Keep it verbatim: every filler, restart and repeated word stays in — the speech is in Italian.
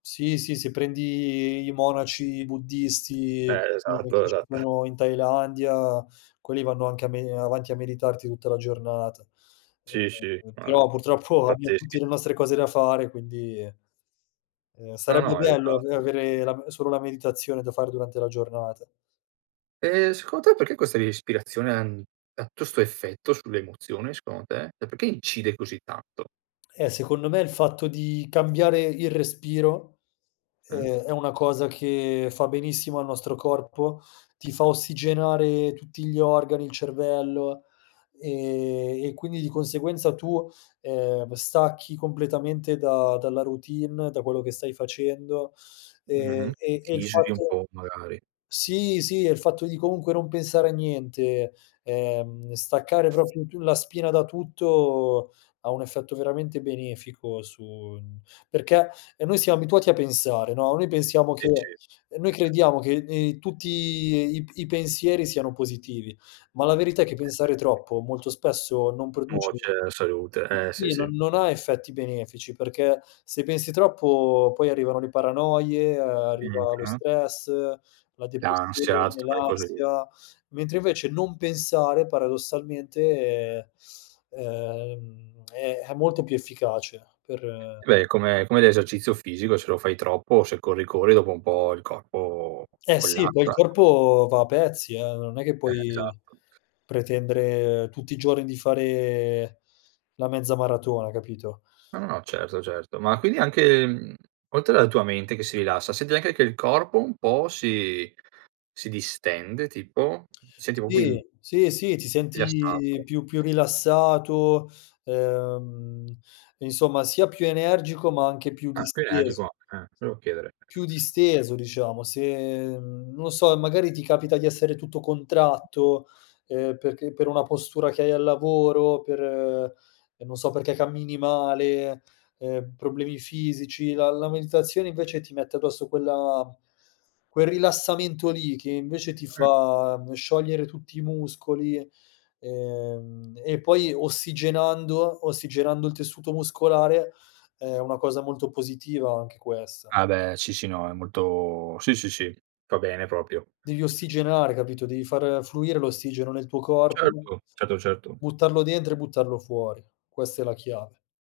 Sì, sì, se prendi i monaci buddisti Eh, che esatto, esatt partecipano in Thailandia, quelli vanno anche a me ehm, avanti a meditarti tutta la giornata. Eh, Sì, sì. eh, eh, Ma però purtroppo abbiam pazzeschi. tutti le nostre cose da fare, quindi, ehm, No, sarebbe no, bello ave esatto. avere la m solo la meditazione da fare durante la giornata. Eh, secon te perché questa ispirazione an ha tu 'sto effetto sulle emozioni secondo te? E perché incide così tanto? Eh, secondo me il fatto di cambiare il respiro, Mh. ehm, è una cosa che fa benissimo al nostro corpo, ti fa ossigenare tutti gli organi, il cervello, ehm, e quindi di conseguenza tu, ehm, stacchi completamente da dalla routine, da quello che stai facendo. Mh-mh. Ehm, e e Ti il isoli un fatto po' magari. sì, sì, e il fatto di comunque non pensare a niente, ehm, staccare propio tu la spina da tutto, ha un effetto veramente benefico su n perché, e noi siam abituati a pensare, no, noi pensiamo E che ce ehm, noi crediamo che, ehm, in tutti i i pensieri siano positivi, ma la verità è che pensare troppo molto spesso non produce Nuoce alla salute, eh, sì, sì, no sì. non ha effetti benefici, perché se pensi troppo poi arrivano le paranoie, ehm, arriva lo Mh-mh. stress, la L'ansia, depressione, tutte quelle cose lì. l'ansia, mentre invece non pensare paradossalmente, ehm, è è molto più efficace per Eh beh, è come come l'esercizio fisico se lo fai troppo, se corri corri, dopo un po' il corpo Eh, sì, poi collassa, il no. corpo va a pezzi, eh, non è che Eh, puoi esatto. pretendere tutti i giorni di fare la mezza maratona, capito? No, no no, certo certo. Ma quindi anche, mhmm, oltre alla tua mente che si rilassa, senti anche che il corpo un po' si si distende tipo? Senti popio in Sì. Sì, sì, ti Rilassato. senti più più rilassato, ehm, insomma, sia più energico, ma anche più Ah, più disteso. energico, eh, volevo chiedere. Più disteso, diciamo. Se, mhmm, non lo so, magari ti capita di essere tutto contratto, ehm, perché per una postura che hai al lavoro, per non so perché cammini male, ehm, problemi fisici, la la meditazione invece ti mette addosso quella quel rilassamento lì che invece ti Mh. fa sciogliere tutti i muscoli, ehm, e poi ossigenando ossigenando il tessuto muscolare è una cosa molto positiva anche questa. Ah, beh, sì, sì, no, è molto sì, sì, sì. Fa bene proprio. Devi ossigenare, capito? Devi far fluire l'ossigeno nel tuo corpo, Certo. Certo, certo. buttarlo dentro e buttarlo fuori. Questa è la chiave.